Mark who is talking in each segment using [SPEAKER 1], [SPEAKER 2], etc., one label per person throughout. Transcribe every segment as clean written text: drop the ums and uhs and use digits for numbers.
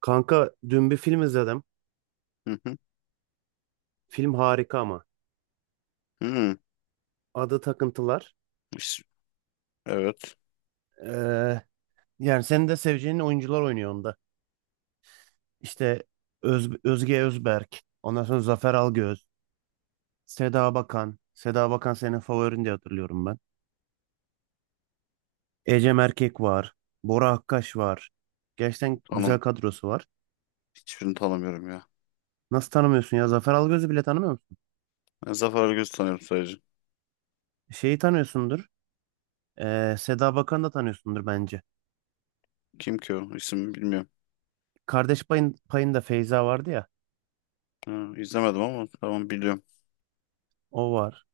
[SPEAKER 1] Kanka dün bir film izledim.
[SPEAKER 2] Hı hı.
[SPEAKER 1] Film harika ama.
[SPEAKER 2] Hı.
[SPEAKER 1] Adı Takıntılar.
[SPEAKER 2] İs- Evet.
[SPEAKER 1] Ee, yani senin de seveceğin oyuncular oynuyor onda. İşte Özge Özberk. Ondan sonra Zafer Algöz. Seda Bakan. Seda Bakan senin favorin diye hatırlıyorum ben. Ecem Erkek var. Bora Akkaş var. Gerçekten
[SPEAKER 2] Tanım.
[SPEAKER 1] güzel kadrosu var.
[SPEAKER 2] Hiçbirini tanımıyorum ya.
[SPEAKER 1] Nasıl tanımıyorsun ya? Zafer Algöz'ü bile tanımıyor musun?
[SPEAKER 2] Ben Zafer Algöz'ü tanıyorum sadece.
[SPEAKER 1] Şeyi tanıyorsundur. Seda Bakan'ı da tanıyorsundur bence.
[SPEAKER 2] Kim ki o? İsmini bilmiyorum.
[SPEAKER 1] Kardeş payında Feyza vardı ya.
[SPEAKER 2] Ha, izlemedim ama tamam biliyorum.
[SPEAKER 1] O var.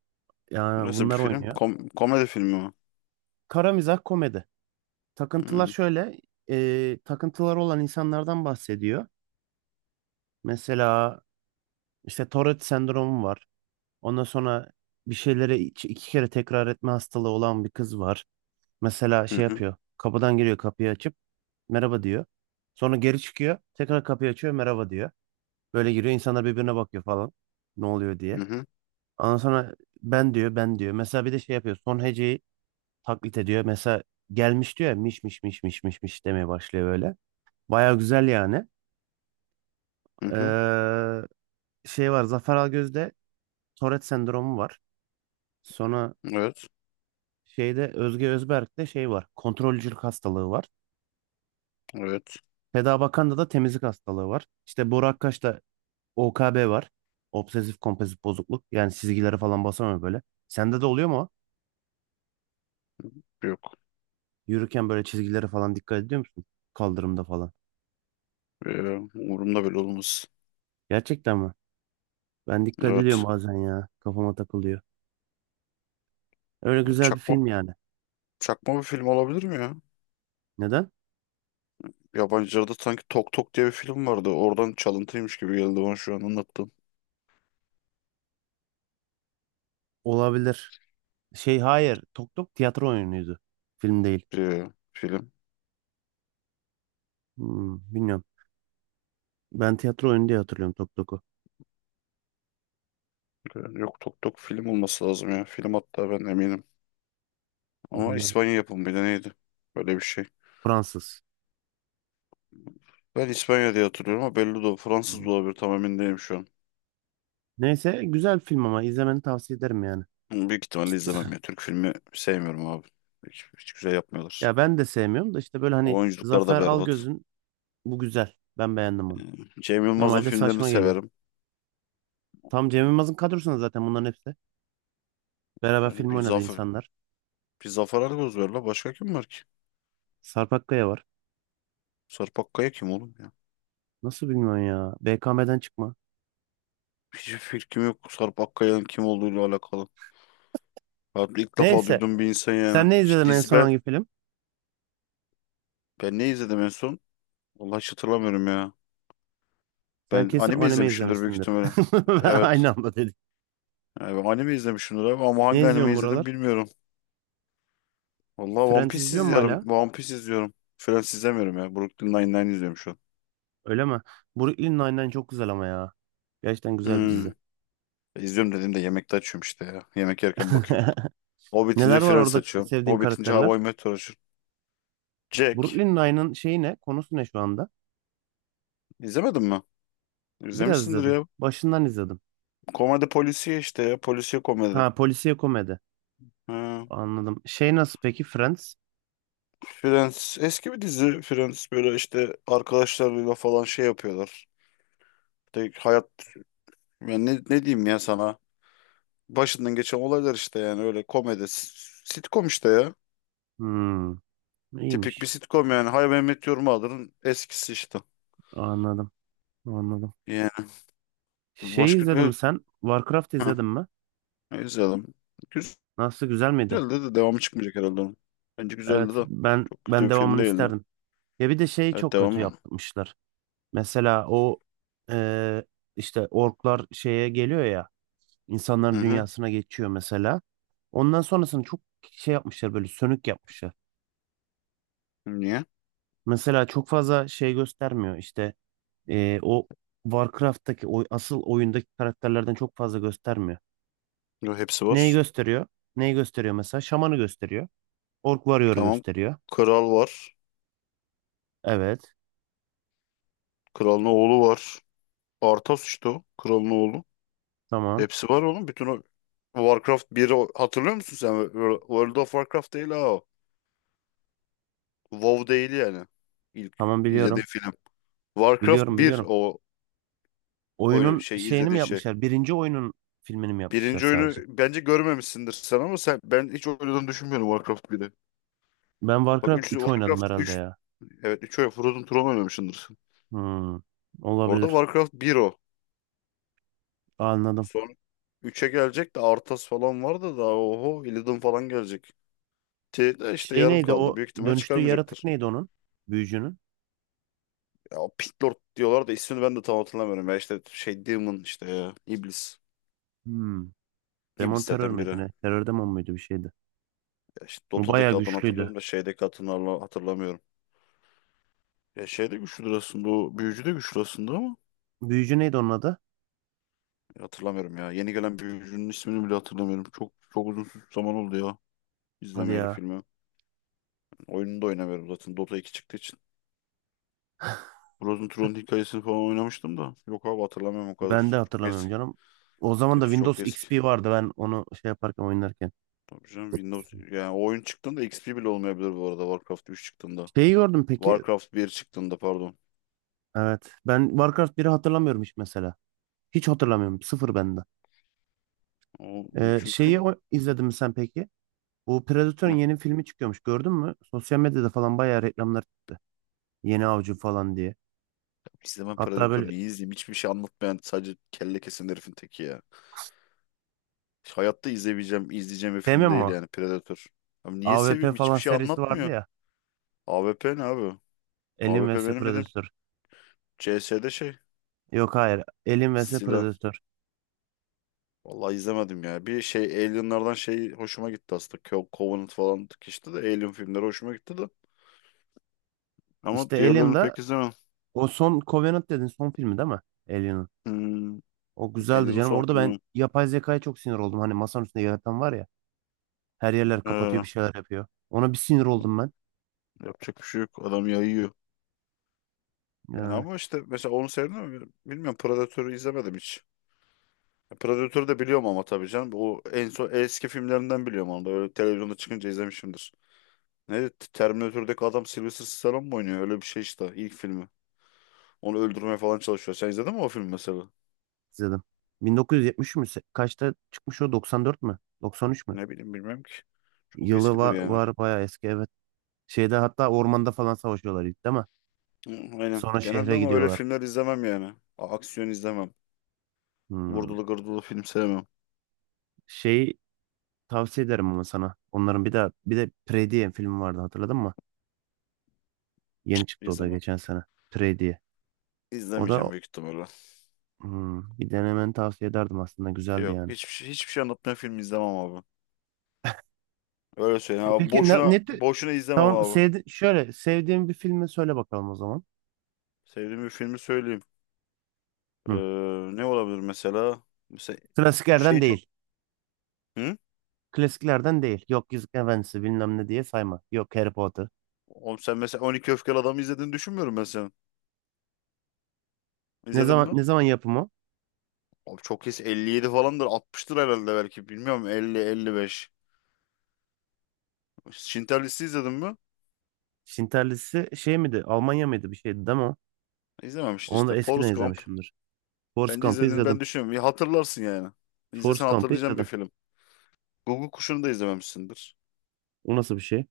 [SPEAKER 1] Yani
[SPEAKER 2] Nasıl bir
[SPEAKER 1] bunlar
[SPEAKER 2] film?
[SPEAKER 1] oynuyor.
[SPEAKER 2] Komedi filmi mi?
[SPEAKER 1] Kara mizah komedi. Takıntılar
[SPEAKER 2] Hmm.
[SPEAKER 1] şöyle, takıntılar olan insanlardan bahsediyor. Mesela işte Tourette sendromu var. Ondan sonra bir şeyleri iki kere tekrar etme hastalığı olan bir kız var. Mesela
[SPEAKER 2] Hı
[SPEAKER 1] şey
[SPEAKER 2] hı
[SPEAKER 1] yapıyor, kapıdan giriyor kapıyı açıp merhaba diyor. Sonra geri çıkıyor, tekrar kapıyı açıyor merhaba diyor. Böyle giriyor, insanlar birbirine bakıyor falan. Ne oluyor
[SPEAKER 2] hı
[SPEAKER 1] diye.
[SPEAKER 2] hı hı.
[SPEAKER 1] Ondan sonra ben diyor, ben diyor. Mesela bir de şey yapıyor, son heceyi taklit ediyor. Mesela gelmiş diyor ya, miş miş miş miş miş miş demeye başlıyor böyle. Baya güzel yani.
[SPEAKER 2] Hı.
[SPEAKER 1] Ee, şey var Zafer Algöz'de, Tourette sendromu var. Sonra
[SPEAKER 2] Evet.
[SPEAKER 1] şeyde, Özge Özberk'te şey var. Kontrolcülük hastalığı var.
[SPEAKER 2] Evet.
[SPEAKER 1] Feda Bakan'da da temizlik hastalığı var. İşte Boru Akkaş'ta OKB var. Obsesif kompulsif bozukluk. Yani çizgileri falan basamıyor böyle. Sende de oluyor mu o?
[SPEAKER 2] Yok.
[SPEAKER 1] Yürürken böyle çizgilere falan dikkat ediyor musun? Kaldırımda falan.
[SPEAKER 2] Ee, umurumda bile olmaz.
[SPEAKER 1] Gerçekten mi? Ben dikkat ediyorum
[SPEAKER 2] Evet.
[SPEAKER 1] bazen ya. Kafama takılıyor. Öyle güzel bir
[SPEAKER 2] Çakma,
[SPEAKER 1] film yani.
[SPEAKER 2] çakma bir film olabilir mi ya?
[SPEAKER 1] Neden?
[SPEAKER 2] Yabancılarda sanki Tok Tok diye bir film vardı. Oradan çalıntıymış gibi geldi bana şu an anlattığım
[SPEAKER 1] Olabilir. Şey, hayır. Tok Tok tiyatro oyunuydu. Film değil.
[SPEAKER 2] bir film.
[SPEAKER 1] Bilmiyorum. Ben tiyatro oyunu diye hatırlıyorum Tok Tok'u.
[SPEAKER 2] Yok, Tok Tok film olması lazım ya. Film, hatta ben eminim. Ama
[SPEAKER 1] Anladım.
[SPEAKER 2] İspanya yapımı, bir de neydi? Böyle bir şey.
[SPEAKER 1] Fransız.
[SPEAKER 2] Ben İspanya diye hatırlıyorum ama belli de, o
[SPEAKER 1] Hmm.
[SPEAKER 2] Fransız da olabilir, tam emin değilim şu an.
[SPEAKER 1] Neyse, güzel film, ama izlemeni tavsiye ederim yani.
[SPEAKER 2] Ama büyük ihtimalle izlemem ya. Türk filmi sevmiyorum abi. Hiç güzel yapmıyorlar.
[SPEAKER 1] Ya ben de sevmiyorum da işte, böyle hani
[SPEAKER 2] Oyunculuklar da
[SPEAKER 1] Zafer
[SPEAKER 2] berbat.
[SPEAKER 1] Algöz'ün bu güzel. Ben beğendim bunu.
[SPEAKER 2] Cem Yılmaz'ın
[SPEAKER 1] Normalde
[SPEAKER 2] filmlerini
[SPEAKER 1] saçma geliyor.
[SPEAKER 2] severim.
[SPEAKER 1] Tam Cem Yılmaz'ın kadrosunda zaten bunların hepsi. Beraber
[SPEAKER 2] Yani
[SPEAKER 1] film
[SPEAKER 2] bir
[SPEAKER 1] oynadı
[SPEAKER 2] Zafer,
[SPEAKER 1] insanlar.
[SPEAKER 2] bir Zafer Algöz var la. Başka kim var ki?
[SPEAKER 1] Sarp Akkaya var.
[SPEAKER 2] Sarp Akkaya kim oğlum ya?
[SPEAKER 1] Nasıl bilmiyorum ya. BKM'den çıkma.
[SPEAKER 2] Hiçbir fikrim yok Sarp Akkaya'nın kim olduğuyla alakalı. Ben ilk defa
[SPEAKER 1] Neyse.
[SPEAKER 2] duydum bir insan
[SPEAKER 1] Sen
[SPEAKER 2] yani.
[SPEAKER 1] ne
[SPEAKER 2] İşte
[SPEAKER 1] izledin, en
[SPEAKER 2] dizi.
[SPEAKER 1] son
[SPEAKER 2] ben,
[SPEAKER 1] hangi film?
[SPEAKER 2] ben ne izledim en son? Vallahi hiç hatırlamıyorum ya.
[SPEAKER 1] Sen
[SPEAKER 2] Ben
[SPEAKER 1] kesin
[SPEAKER 2] anime
[SPEAKER 1] anime
[SPEAKER 2] izlemişimdir büyük
[SPEAKER 1] izlemişsindir.
[SPEAKER 2] ihtimalle. Evet.
[SPEAKER 1] Aynı anda dedik.
[SPEAKER 2] Yani ben anime izlemişimdir abi, ama
[SPEAKER 1] Ne
[SPEAKER 2] hangi anime
[SPEAKER 1] izliyorsun
[SPEAKER 2] izledim
[SPEAKER 1] buralar?
[SPEAKER 2] bilmiyorum. Vallahi One
[SPEAKER 1] Friends
[SPEAKER 2] Piece
[SPEAKER 1] izliyor mu
[SPEAKER 2] izliyorum.
[SPEAKER 1] hala?
[SPEAKER 2] One Piece izliyorum. Friends izlemiyorum ya. Brooklyn Nine-Nine izliyorum şu an.
[SPEAKER 1] Öyle mi? Brooklyn Nine-Nine çok güzel ama ya. Gerçekten güzel bir
[SPEAKER 2] Hmm.
[SPEAKER 1] dizi.
[SPEAKER 2] İzliyorum dediğimde yemekte açıyorum işte ya. Yemek yerken bakıyorum. O bitince
[SPEAKER 1] Neler var,
[SPEAKER 2] Friends
[SPEAKER 1] orada
[SPEAKER 2] açıyorum.
[SPEAKER 1] sevdiğin
[SPEAKER 2] O bitince How
[SPEAKER 1] karakterler?
[SPEAKER 2] I Met Your açıyorum. Jack.
[SPEAKER 1] Brooklyn Nine'ın şeyi ne? Konusu ne şu anda?
[SPEAKER 2] İzlemedin mi?
[SPEAKER 1] Biraz
[SPEAKER 2] İzlemişsindir
[SPEAKER 1] izledim.
[SPEAKER 2] ya.
[SPEAKER 1] Başından izledim.
[SPEAKER 2] Komedi polisiye işte ya. Polisiye komedi.
[SPEAKER 1] Ha, polisiye komedi.
[SPEAKER 2] Ha.
[SPEAKER 1] Anladım. Şey, nasıl peki Friends?
[SPEAKER 2] Friends. Eski bir dizi Friends. Böyle işte arkadaşlarıyla falan şey yapıyorlar. De hayat, yani ne diyeyim ya sana? Başından geçen olaylar işte, yani öyle komedi. Sitcom işte ya.
[SPEAKER 1] Hmm,
[SPEAKER 2] Tipik bir
[SPEAKER 1] iyiymiş.
[SPEAKER 2] sitcom yani. Hay ben Met Your Mother'ın eskisi işte.
[SPEAKER 1] Anladım. Anladim.
[SPEAKER 2] Yani
[SPEAKER 1] Şey,
[SPEAKER 2] başka
[SPEAKER 1] izledin mi
[SPEAKER 2] bir.
[SPEAKER 1] sen? Warcraft
[SPEAKER 2] Heh,
[SPEAKER 1] izledin mi?
[SPEAKER 2] izleyelim. Güzeldi
[SPEAKER 1] Nasıl, güzel miydi?
[SPEAKER 2] de devamı çıkmayacak herhalde onun. Bence
[SPEAKER 1] Evet,
[SPEAKER 2] güzeldi de.
[SPEAKER 1] ben
[SPEAKER 2] Çok kötü
[SPEAKER 1] ben
[SPEAKER 2] bir film
[SPEAKER 1] devamını
[SPEAKER 2] değildi.
[SPEAKER 1] isterdim. Ya bir de şeyi
[SPEAKER 2] Evet,
[SPEAKER 1] çok kötü
[SPEAKER 2] devamı.
[SPEAKER 1] yapmışlar. Mesela o, eee, işte orklar şeye geliyor ya,
[SPEAKER 2] Hı
[SPEAKER 1] insanların
[SPEAKER 2] hı.
[SPEAKER 1] dünyasına geçiyor mesela. Ondan sonrasını çok şey yapmışlar, böyle sönük yapmışlar.
[SPEAKER 2] Niye?
[SPEAKER 1] Mesela çok fazla şey göstermiyor işte, o Warcraft'taki o asıl oyundaki karakterlerden çok fazla göstermiyor.
[SPEAKER 2] Yo, hepsi var.
[SPEAKER 1] Neyi gösteriyor? Neyi gösteriyor mesela? Şamanı gösteriyor. Ork Warrior'ı
[SPEAKER 2] Tamam.
[SPEAKER 1] gösteriyor.
[SPEAKER 2] Kral var.
[SPEAKER 1] Evet.
[SPEAKER 2] Kralın oğlu var. Arthas işte o. Kralın oğlu.
[SPEAKER 1] Tamam.
[SPEAKER 2] Hepsi var oğlum. Bütün o Warcraft 1'i hatırlıyor musun sen? World of Warcraft değil ha o. WoW değil yani. İlk
[SPEAKER 1] Tamam, biliyorum.
[SPEAKER 2] izlediğin film. Warcraft
[SPEAKER 1] Biliyorum,
[SPEAKER 2] bir
[SPEAKER 1] biliyorum.
[SPEAKER 2] o,
[SPEAKER 1] Oyunun
[SPEAKER 2] şey
[SPEAKER 1] şeyini
[SPEAKER 2] izlediğin
[SPEAKER 1] mi
[SPEAKER 2] şey.
[SPEAKER 1] yapmışlar? Birinci oyunun filmini mi yapmışlar
[SPEAKER 2] Birinci oyunu
[SPEAKER 1] sadece?
[SPEAKER 2] bence görmemişsindir sen, ama sen, ben hiç oynadığını düşünmüyorum Warcraft 1'i.
[SPEAKER 1] Ben
[SPEAKER 2] Bak, 3
[SPEAKER 1] Warcraft 3 oynadım
[SPEAKER 2] Warcraft
[SPEAKER 1] herhalde
[SPEAKER 2] üç,
[SPEAKER 1] ya.
[SPEAKER 2] evet, 3 oyun Frozen Throne oynamışsındır.
[SPEAKER 1] Hmm,
[SPEAKER 2] Orada
[SPEAKER 1] olabilir.
[SPEAKER 2] Warcraft bir o.
[SPEAKER 1] Anladım.
[SPEAKER 2] Son üçe gelecek de Arthas falan var da daha, oho, Illidan falan gelecek. Şey de işte
[SPEAKER 1] Şey,
[SPEAKER 2] yarım
[SPEAKER 1] neydi
[SPEAKER 2] kaldı.
[SPEAKER 1] o
[SPEAKER 2] Büyük ihtimal
[SPEAKER 1] dönüştüğü yaratık
[SPEAKER 2] çıkarmayacaktır.
[SPEAKER 1] neydi onun? Büyücünün.
[SPEAKER 2] Ya o Pit Lord diyorlar da ismini ben de tam hatırlamıyorum. Ya işte şey Demon işte ya. İblis.
[SPEAKER 1] Hmm. Demon terör
[SPEAKER 2] İblislerden biri.
[SPEAKER 1] müydü
[SPEAKER 2] Ya
[SPEAKER 1] ne? Terör demon muydu, bir şeydi.
[SPEAKER 2] işte
[SPEAKER 1] Bu bayağı
[SPEAKER 2] Dota'daki adını
[SPEAKER 1] güçlüydü.
[SPEAKER 2] hatırlıyorum da şeydeki adını hatırlamıyorum. Ya şey de güçlüdür aslında, o büyücü de güçlü aslında ama
[SPEAKER 1] Büyücü neydi onun adı?
[SPEAKER 2] ya hatırlamıyorum ya. Yeni gelen büyücünün ismini bile hatırlamıyorum. Çok çok uzun zaman oldu ya
[SPEAKER 1] Hadi
[SPEAKER 2] izlemeyeli
[SPEAKER 1] ya.
[SPEAKER 2] filmi. Oyununu da oynamıyorum zaten Dota 2 çıktığı için. Frozen Throne hikayesini falan oynamıştım da. Yok abi, hatırlamıyorum o kadar.
[SPEAKER 1] Ben de
[SPEAKER 2] Çok
[SPEAKER 1] hatırlamıyorum
[SPEAKER 2] eski.
[SPEAKER 1] canım. O zaman da
[SPEAKER 2] Hepsi çok
[SPEAKER 1] Windows
[SPEAKER 2] eski.
[SPEAKER 1] XP vardı, ben onu şey yaparken, oynarken.
[SPEAKER 2] Tabii canım, Windows yani, o oyun çıktığında XP bile olmayabilir, bu arada Warcraft 3 çıktığında.
[SPEAKER 1] Şeyi gördüm peki.
[SPEAKER 2] Warcraft 1 çıktığında pardon.
[SPEAKER 1] Evet. Ben Warcraft biri hatırlamıyorum hiç mesela. Hiç hatırlamıyorum. Sıfır bende.
[SPEAKER 2] O,
[SPEAKER 1] Şeyi
[SPEAKER 2] çünkü.
[SPEAKER 1] izledin mi sen peki? Bu Predator'un
[SPEAKER 2] Hı.
[SPEAKER 1] yeni filmi çıkıyormuş, gördün mü? Sosyal medyada falan bayağı reklamlar çıktı. Yeni Avcı falan diye.
[SPEAKER 2] izlemem
[SPEAKER 1] Hatta
[SPEAKER 2] Predator,
[SPEAKER 1] böyle
[SPEAKER 2] niye izleyeyim? Hiçbir şey anlatmayan, sadece kelle kesen herifin teki ya. Hayatta izleyeceğim bir film
[SPEAKER 1] sevmiyor
[SPEAKER 2] değil
[SPEAKER 1] mu?
[SPEAKER 2] yani Predator. Abi
[SPEAKER 1] A
[SPEAKER 2] niye
[SPEAKER 1] V P
[SPEAKER 2] seveyim? Hiçbir
[SPEAKER 1] falan
[SPEAKER 2] şey
[SPEAKER 1] serisi vardı
[SPEAKER 2] anlatmıyor.
[SPEAKER 1] ya.
[SPEAKER 2] AWP ne abi? A
[SPEAKER 1] Alien
[SPEAKER 2] W P
[SPEAKER 1] vs
[SPEAKER 2] benim dedim,
[SPEAKER 1] Predator.
[SPEAKER 2] CS'de şey
[SPEAKER 1] Yok, hayır. Alien vs
[SPEAKER 2] silah.
[SPEAKER 1] Predator.
[SPEAKER 2] Vallahi izlemedim ya. Bir şey, Alien'lardan şey hoşuma gitti aslında. Covenant falan işte, de Alien filmleri hoşuma gitti de. Ama
[SPEAKER 1] İşte
[SPEAKER 2] diğerlerini
[SPEAKER 1] Alien'da
[SPEAKER 2] pek izlemem.
[SPEAKER 1] o son Covenant dedin, son filmi değil mi Alien'ın?
[SPEAKER 2] Hmm,
[SPEAKER 1] O güzeldi
[SPEAKER 2] Alien'ın
[SPEAKER 1] canım.
[SPEAKER 2] son
[SPEAKER 1] Orada ben
[SPEAKER 2] filmi.
[SPEAKER 1] yapay zekaya çok sinir oldum. Hani masanın üstünde yaratan var ya. Her yerler kapatıyor,
[SPEAKER 2] Ee,
[SPEAKER 1] bir şeyler yapıyor. Ona bir sinir oldum ben.
[SPEAKER 2] yapacak bir şey yok. Adam yayıyor. Yani
[SPEAKER 1] Yani
[SPEAKER 2] ama işte mesela onu sevdim mi bilmiyorum. Predator'u izlemedim hiç. Predator'u da biliyorum ama tabii canım. O en son eski filmlerinden biliyorum onu da. Öyle televizyonda çıkınca izlemişimdir. Neydi? Terminator'daki adam Sylvester Stallone mu oynuyor? Öyle bir şey işte, ilk filmi. Onu öldürmeye falan çalışıyor. Sen izledin mi o filmi mesela?
[SPEAKER 1] izledim. 1970 mü? Kaçta çıkmış o? 94 mü? 93 mü?
[SPEAKER 2] Ne bileyim, bilmem ki. Çok
[SPEAKER 1] Yılı
[SPEAKER 2] eskidir yani.
[SPEAKER 1] var, bayağı eski evet. Şeyde, hatta ormanda falan savaşıyorlar ilk, değil mi?
[SPEAKER 2] Hı, aynen.
[SPEAKER 1] Sonra
[SPEAKER 2] Genelde
[SPEAKER 1] şehre
[SPEAKER 2] ama öyle
[SPEAKER 1] gidiyorlar.
[SPEAKER 2] filmler izlemem yani. Aksiyon izlemem.
[SPEAKER 1] Hmm.
[SPEAKER 2] Vurdulu gırdılı film sevmem.
[SPEAKER 1] Şey, tavsiye ederim ama sana. Onların bir de Prey diye film vardı, hatırladın mı? Yeni çıktı o da
[SPEAKER 2] İzlemem.
[SPEAKER 1] geçen sene. Prey diye. O
[SPEAKER 2] İzlemeyeceğim
[SPEAKER 1] da,
[SPEAKER 2] büyük ihtimalle.
[SPEAKER 1] bir denemeni tavsiye ederdim aslında, güzeldi
[SPEAKER 2] Yok.
[SPEAKER 1] yani.
[SPEAKER 2] Hiçbir şey anlatmayan film izlemem abi. Öyle söyleyeyim
[SPEAKER 1] E
[SPEAKER 2] abi.
[SPEAKER 1] peki
[SPEAKER 2] Boşuna, boşuna izlemem
[SPEAKER 1] tamam,
[SPEAKER 2] abi.
[SPEAKER 1] sevdi, şöyle sevdiğin bir filmi söyle bakalım o zaman.
[SPEAKER 2] Sevdiğim bir filmi söyleyeyim. Ee,
[SPEAKER 1] Hı.
[SPEAKER 2] ne olabilir mesela? Mesela
[SPEAKER 1] Klasiklerden
[SPEAKER 2] şey çok.
[SPEAKER 1] değil.
[SPEAKER 2] Hı?
[SPEAKER 1] Klasiklerden değil. Yok Yüzük Efendisi bilmem ne diye sayma. Yok Harry Potter.
[SPEAKER 2] Oğlum sen mesela 12 Öfkeli Adam'ı izlediğini düşünmüyorum ben senin.
[SPEAKER 1] Ne
[SPEAKER 2] İzledin
[SPEAKER 1] zaman
[SPEAKER 2] mi?
[SPEAKER 1] ne zaman yapımı?
[SPEAKER 2] Abi çok kesin 57 falandır. 60'tır herhalde, belki. Bilmiyorum, 50-55. Schindler List'i izledin mi?
[SPEAKER 1] Şinterlisi şey miydi? Almanya mıydı, bir şeydi değil mi o?
[SPEAKER 2] İzlememişsin
[SPEAKER 1] Onu da
[SPEAKER 2] işte.
[SPEAKER 1] eskiden
[SPEAKER 2] Forrest Gump.
[SPEAKER 1] izlemişimdir. Force
[SPEAKER 2] Bence
[SPEAKER 1] Gump'ı
[SPEAKER 2] izlediğini ben
[SPEAKER 1] izledim.
[SPEAKER 2] düşünüyorum. Ya hatırlarsın yani.
[SPEAKER 1] Force
[SPEAKER 2] İzlesen
[SPEAKER 1] Gump'ı
[SPEAKER 2] hatırlayacağım bir
[SPEAKER 1] izledim.
[SPEAKER 2] film. Google Kuşu'nu da izlememişsindir.
[SPEAKER 1] O nasıl bir şey?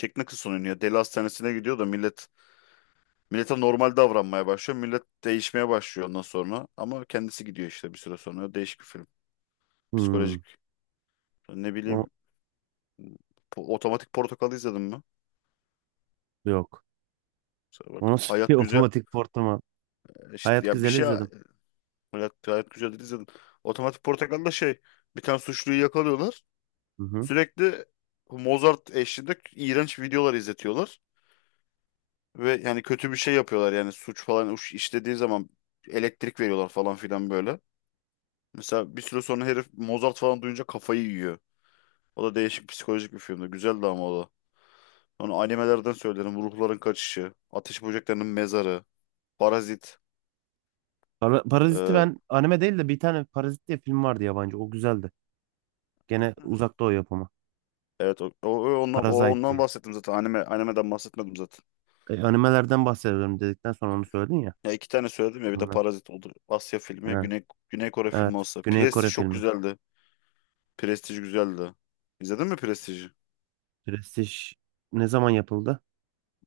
[SPEAKER 2] Jack Nicholson oynuyor. Deli hastanesine gidiyor da millete normal davranmaya başlıyor. Millet değişmeye başlıyor ondan sonra. Ama kendisi gidiyor işte bir süre sonra. Değişik bir film.
[SPEAKER 1] Hmm.
[SPEAKER 2] Psikolojik. Ne
[SPEAKER 1] O
[SPEAKER 2] bileyim, Otomatik Portakal'ı izledin mi?
[SPEAKER 1] yok.
[SPEAKER 2] Mesela bak,
[SPEAKER 1] O nasıl
[SPEAKER 2] Hayat
[SPEAKER 1] bir
[SPEAKER 2] Güzel,
[SPEAKER 1] otomatik portlama?
[SPEAKER 2] işte
[SPEAKER 1] Hayat
[SPEAKER 2] ya bir
[SPEAKER 1] Güzel'i
[SPEAKER 2] şey,
[SPEAKER 1] izledim.
[SPEAKER 2] Hayat Güzel'i izledim. Otomatik Portakal'da şey, bir tane suçluyu yakalıyorlar.
[SPEAKER 1] Hı hı.
[SPEAKER 2] Sürekli Mozart eşliğinde iğrenç videolar izletiyorlar. Ve yani kötü bir şey yapıyorlar, yani suç falan işlediği zaman elektrik veriyorlar falan filan böyle. Mesela bir süre sonra herif Mozart falan duyunca kafayı yiyor. O da değişik psikolojik bir filmdi. Güzeldi ama o da. Onu animelerden söylerim. Ruhların Kaçışı, Ateş Böceklerinin Mezarı, Parazit.
[SPEAKER 1] Parazit'i
[SPEAKER 2] Ee,
[SPEAKER 1] ben anime değil de, bir tane Parazit diye film vardı yabancı. O güzeldi. Gene Uzak Doğu yapımı.
[SPEAKER 2] evet, o, o, o ondan, o
[SPEAKER 1] Parazite
[SPEAKER 2] ondan
[SPEAKER 1] diye.
[SPEAKER 2] bahsettim zaten. Animeden bahsetmedim zaten.
[SPEAKER 1] Animelerden bahsediyorum dedikten sonra onu söyledin ya.
[SPEAKER 2] Ya iki tane söyledim ya, bir de
[SPEAKER 1] Bunlar.
[SPEAKER 2] Parazit olur. Asya filmi ya,
[SPEAKER 1] Ha,
[SPEAKER 2] Güney Kore filmi
[SPEAKER 1] evet.
[SPEAKER 2] olsa.
[SPEAKER 1] Güney
[SPEAKER 2] Prestij
[SPEAKER 1] Kore
[SPEAKER 2] çok
[SPEAKER 1] filmi.
[SPEAKER 2] güzeldi. Prestij güzeldi. İzledin mi Prestij'i?
[SPEAKER 1] Prestij ne zaman yapıldı?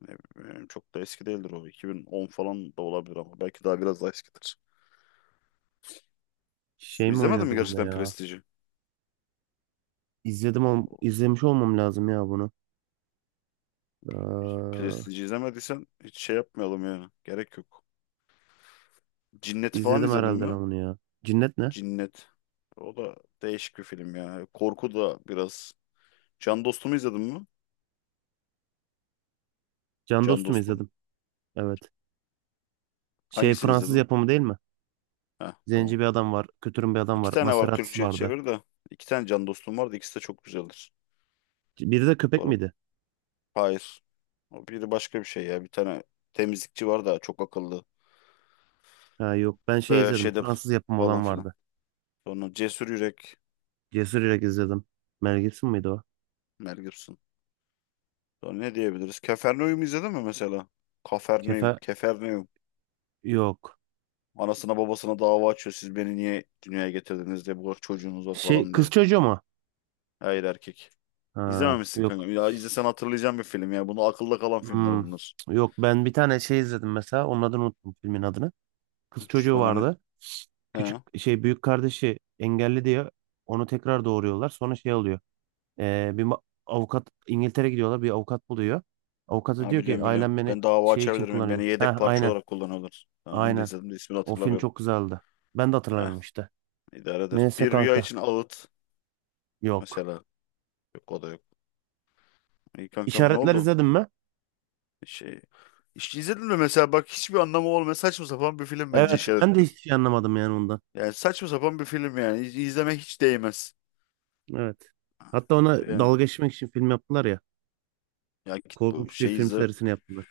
[SPEAKER 2] Ne bileyim, çok da eski değildir o. 2010 falan da olabilir ama belki daha, biraz daha eskidir.
[SPEAKER 1] Şey mi
[SPEAKER 2] İzlemedin mi
[SPEAKER 1] oynuyordu bunda
[SPEAKER 2] gerçekten
[SPEAKER 1] ya?
[SPEAKER 2] Prestij'i?
[SPEAKER 1] İzledim, izlemiş olmam lazım ya bunu. Ee,
[SPEAKER 2] Prestij izlemediysen hiç şey yapmayalım yani. Gerek yok. Cinnet falan
[SPEAKER 1] izledim
[SPEAKER 2] izledin
[SPEAKER 1] herhalde
[SPEAKER 2] mi?
[SPEAKER 1] ben bunu ya. Cinnet ne?
[SPEAKER 2] Cinnet. O da değişik bir film ya. Korku da biraz. Can Dostum'u izledin mi?
[SPEAKER 1] Can
[SPEAKER 2] Can
[SPEAKER 1] Dostum
[SPEAKER 2] Dostum.
[SPEAKER 1] izledim. Evet. Şey,
[SPEAKER 2] Hangisini
[SPEAKER 1] Fransız
[SPEAKER 2] izledin?
[SPEAKER 1] yapımı değil mi?
[SPEAKER 2] Heh, tamam.
[SPEAKER 1] Zenci bir adam var. Kötürüm bir adam
[SPEAKER 2] İki
[SPEAKER 1] var.
[SPEAKER 2] tane var vallahi,
[SPEAKER 1] Maserati'si
[SPEAKER 2] Türkçe'ye
[SPEAKER 1] vardı.
[SPEAKER 2] çevir de. İki tane Can Dostum var da ikisi de çok güzeldir.
[SPEAKER 1] Biri de
[SPEAKER 2] Bu
[SPEAKER 1] köpek
[SPEAKER 2] arada.
[SPEAKER 1] miydi?
[SPEAKER 2] Hayır. O biri başka bir şey ya. Bir tane temizlikçi var da çok akıllı.
[SPEAKER 1] Ha, yok. Ben şey
[SPEAKER 2] Ee,
[SPEAKER 1] izledim.
[SPEAKER 2] şeyde
[SPEAKER 1] Fransız yapımı
[SPEAKER 2] falan
[SPEAKER 1] olan
[SPEAKER 2] filan.
[SPEAKER 1] vardı.
[SPEAKER 2] Sonra Cesur Yürek.
[SPEAKER 1] Cesur Yürek izledim. Mel Gibson mıydı o?
[SPEAKER 2] Mel Gibson. Sonra ne diyebiliriz? Keferneum izledin mi mesela? Kaferneum,
[SPEAKER 1] Kefe,
[SPEAKER 2] Keferneum.
[SPEAKER 1] yok.
[SPEAKER 2] Anasına babasına dava açıyor. Siz beni niye dünyaya getirdiniz diye. Bu kadar çocuğunuz var
[SPEAKER 1] Şey,
[SPEAKER 2] falan
[SPEAKER 1] kız
[SPEAKER 2] diye.
[SPEAKER 1] çocuğu mu?
[SPEAKER 2] Hayır, erkek.
[SPEAKER 1] Ha,
[SPEAKER 2] İzlememişsin
[SPEAKER 1] yok.
[SPEAKER 2] kanka. Ya izlesen hatırlayacağım bir film ya. Bunu, akılda kalan filmler
[SPEAKER 1] Hmm,
[SPEAKER 2] bunlar.
[SPEAKER 1] Yok, ben bir tane şey izledim mesela. Onun adını unuttum, filmin adını. Kız çocuğu
[SPEAKER 2] Sonra ne?
[SPEAKER 1] vardı.
[SPEAKER 2] He.
[SPEAKER 1] Küçük şey, büyük kardeşi engelli diye onu tekrar doğuruyorlar. Sonra şey oluyor. Bir avukat, İngiltere gidiyorlar. Bir avukat buluyor. Avukata
[SPEAKER 2] Ha,
[SPEAKER 1] diyor ki
[SPEAKER 2] biliyorum biliyorum.
[SPEAKER 1] ailem beni
[SPEAKER 2] Ben dava
[SPEAKER 1] şey için
[SPEAKER 2] açabilir miyim? Beni
[SPEAKER 1] kullanıyordu.
[SPEAKER 2] yedek
[SPEAKER 1] Ha,
[SPEAKER 2] parça
[SPEAKER 1] aynen.
[SPEAKER 2] olarak kullanıyorlar. Tamam, onu da
[SPEAKER 1] Aynen.
[SPEAKER 2] izledim de ismini
[SPEAKER 1] O film
[SPEAKER 2] hatırlamıyorum.
[SPEAKER 1] çok güzeldi. Ben de
[SPEAKER 2] Eh,
[SPEAKER 1] hatırlamıyorum işte.
[SPEAKER 2] idare eder.
[SPEAKER 1] Neyse
[SPEAKER 2] Bir rüya
[SPEAKER 1] kanka.
[SPEAKER 2] için ağıt.
[SPEAKER 1] Yok.
[SPEAKER 2] Mesela. Yok, o da yok. İyi kankam, ne
[SPEAKER 1] İşaretler
[SPEAKER 2] oldu?
[SPEAKER 1] izledin mi?
[SPEAKER 2] Şey işte, izledin mi mesela bak hiçbir anlamı olmayan saçma sapan bir film, bence
[SPEAKER 1] Evet. Ben de
[SPEAKER 2] işaretli.
[SPEAKER 1] hiçbir şey anlamadım yani ondan.
[SPEAKER 2] Yani saçma sapan bir film yani, izlemek hiç değmez.
[SPEAKER 1] Evet. Hatta ona
[SPEAKER 2] Yani,
[SPEAKER 1] dalga geçmek için film yaptılar ya.
[SPEAKER 2] ya git bu
[SPEAKER 1] Korkunç bir
[SPEAKER 2] şey
[SPEAKER 1] film
[SPEAKER 2] izle.
[SPEAKER 1] serisini yaptılar.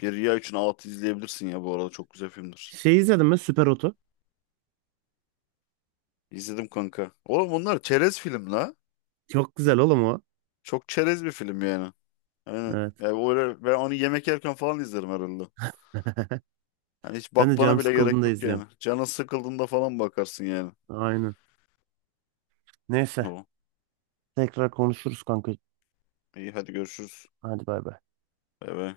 [SPEAKER 2] Bir Riya üçün altı izleyebilirsin ya, bu arada çok güzel filmdir.
[SPEAKER 1] Şey, izledin mi? Süper Oto.
[SPEAKER 2] İzledim kanka. Oğlum, bunlar çerez film la.
[SPEAKER 1] Çok güzel oğlum o.
[SPEAKER 2] Çok çerez bir film yani. Aynen.
[SPEAKER 1] Evet.
[SPEAKER 2] Yani öyle, ben onu yemek yerken falan izlerim herhalde. Hani hiç
[SPEAKER 1] Ben de
[SPEAKER 2] bakmana
[SPEAKER 1] canım
[SPEAKER 2] bile gerek
[SPEAKER 1] sıkıldığında
[SPEAKER 2] yok
[SPEAKER 1] izliyorum.
[SPEAKER 2] yani. Canın sıkıldığında falan bakarsın yani.
[SPEAKER 1] Aynen. Neyse.
[SPEAKER 2] O.
[SPEAKER 1] Tekrar konuşuruz kanka.
[SPEAKER 2] İyi, hadi görüşürüz.
[SPEAKER 1] Hadi bay bay.
[SPEAKER 2] Bay bay.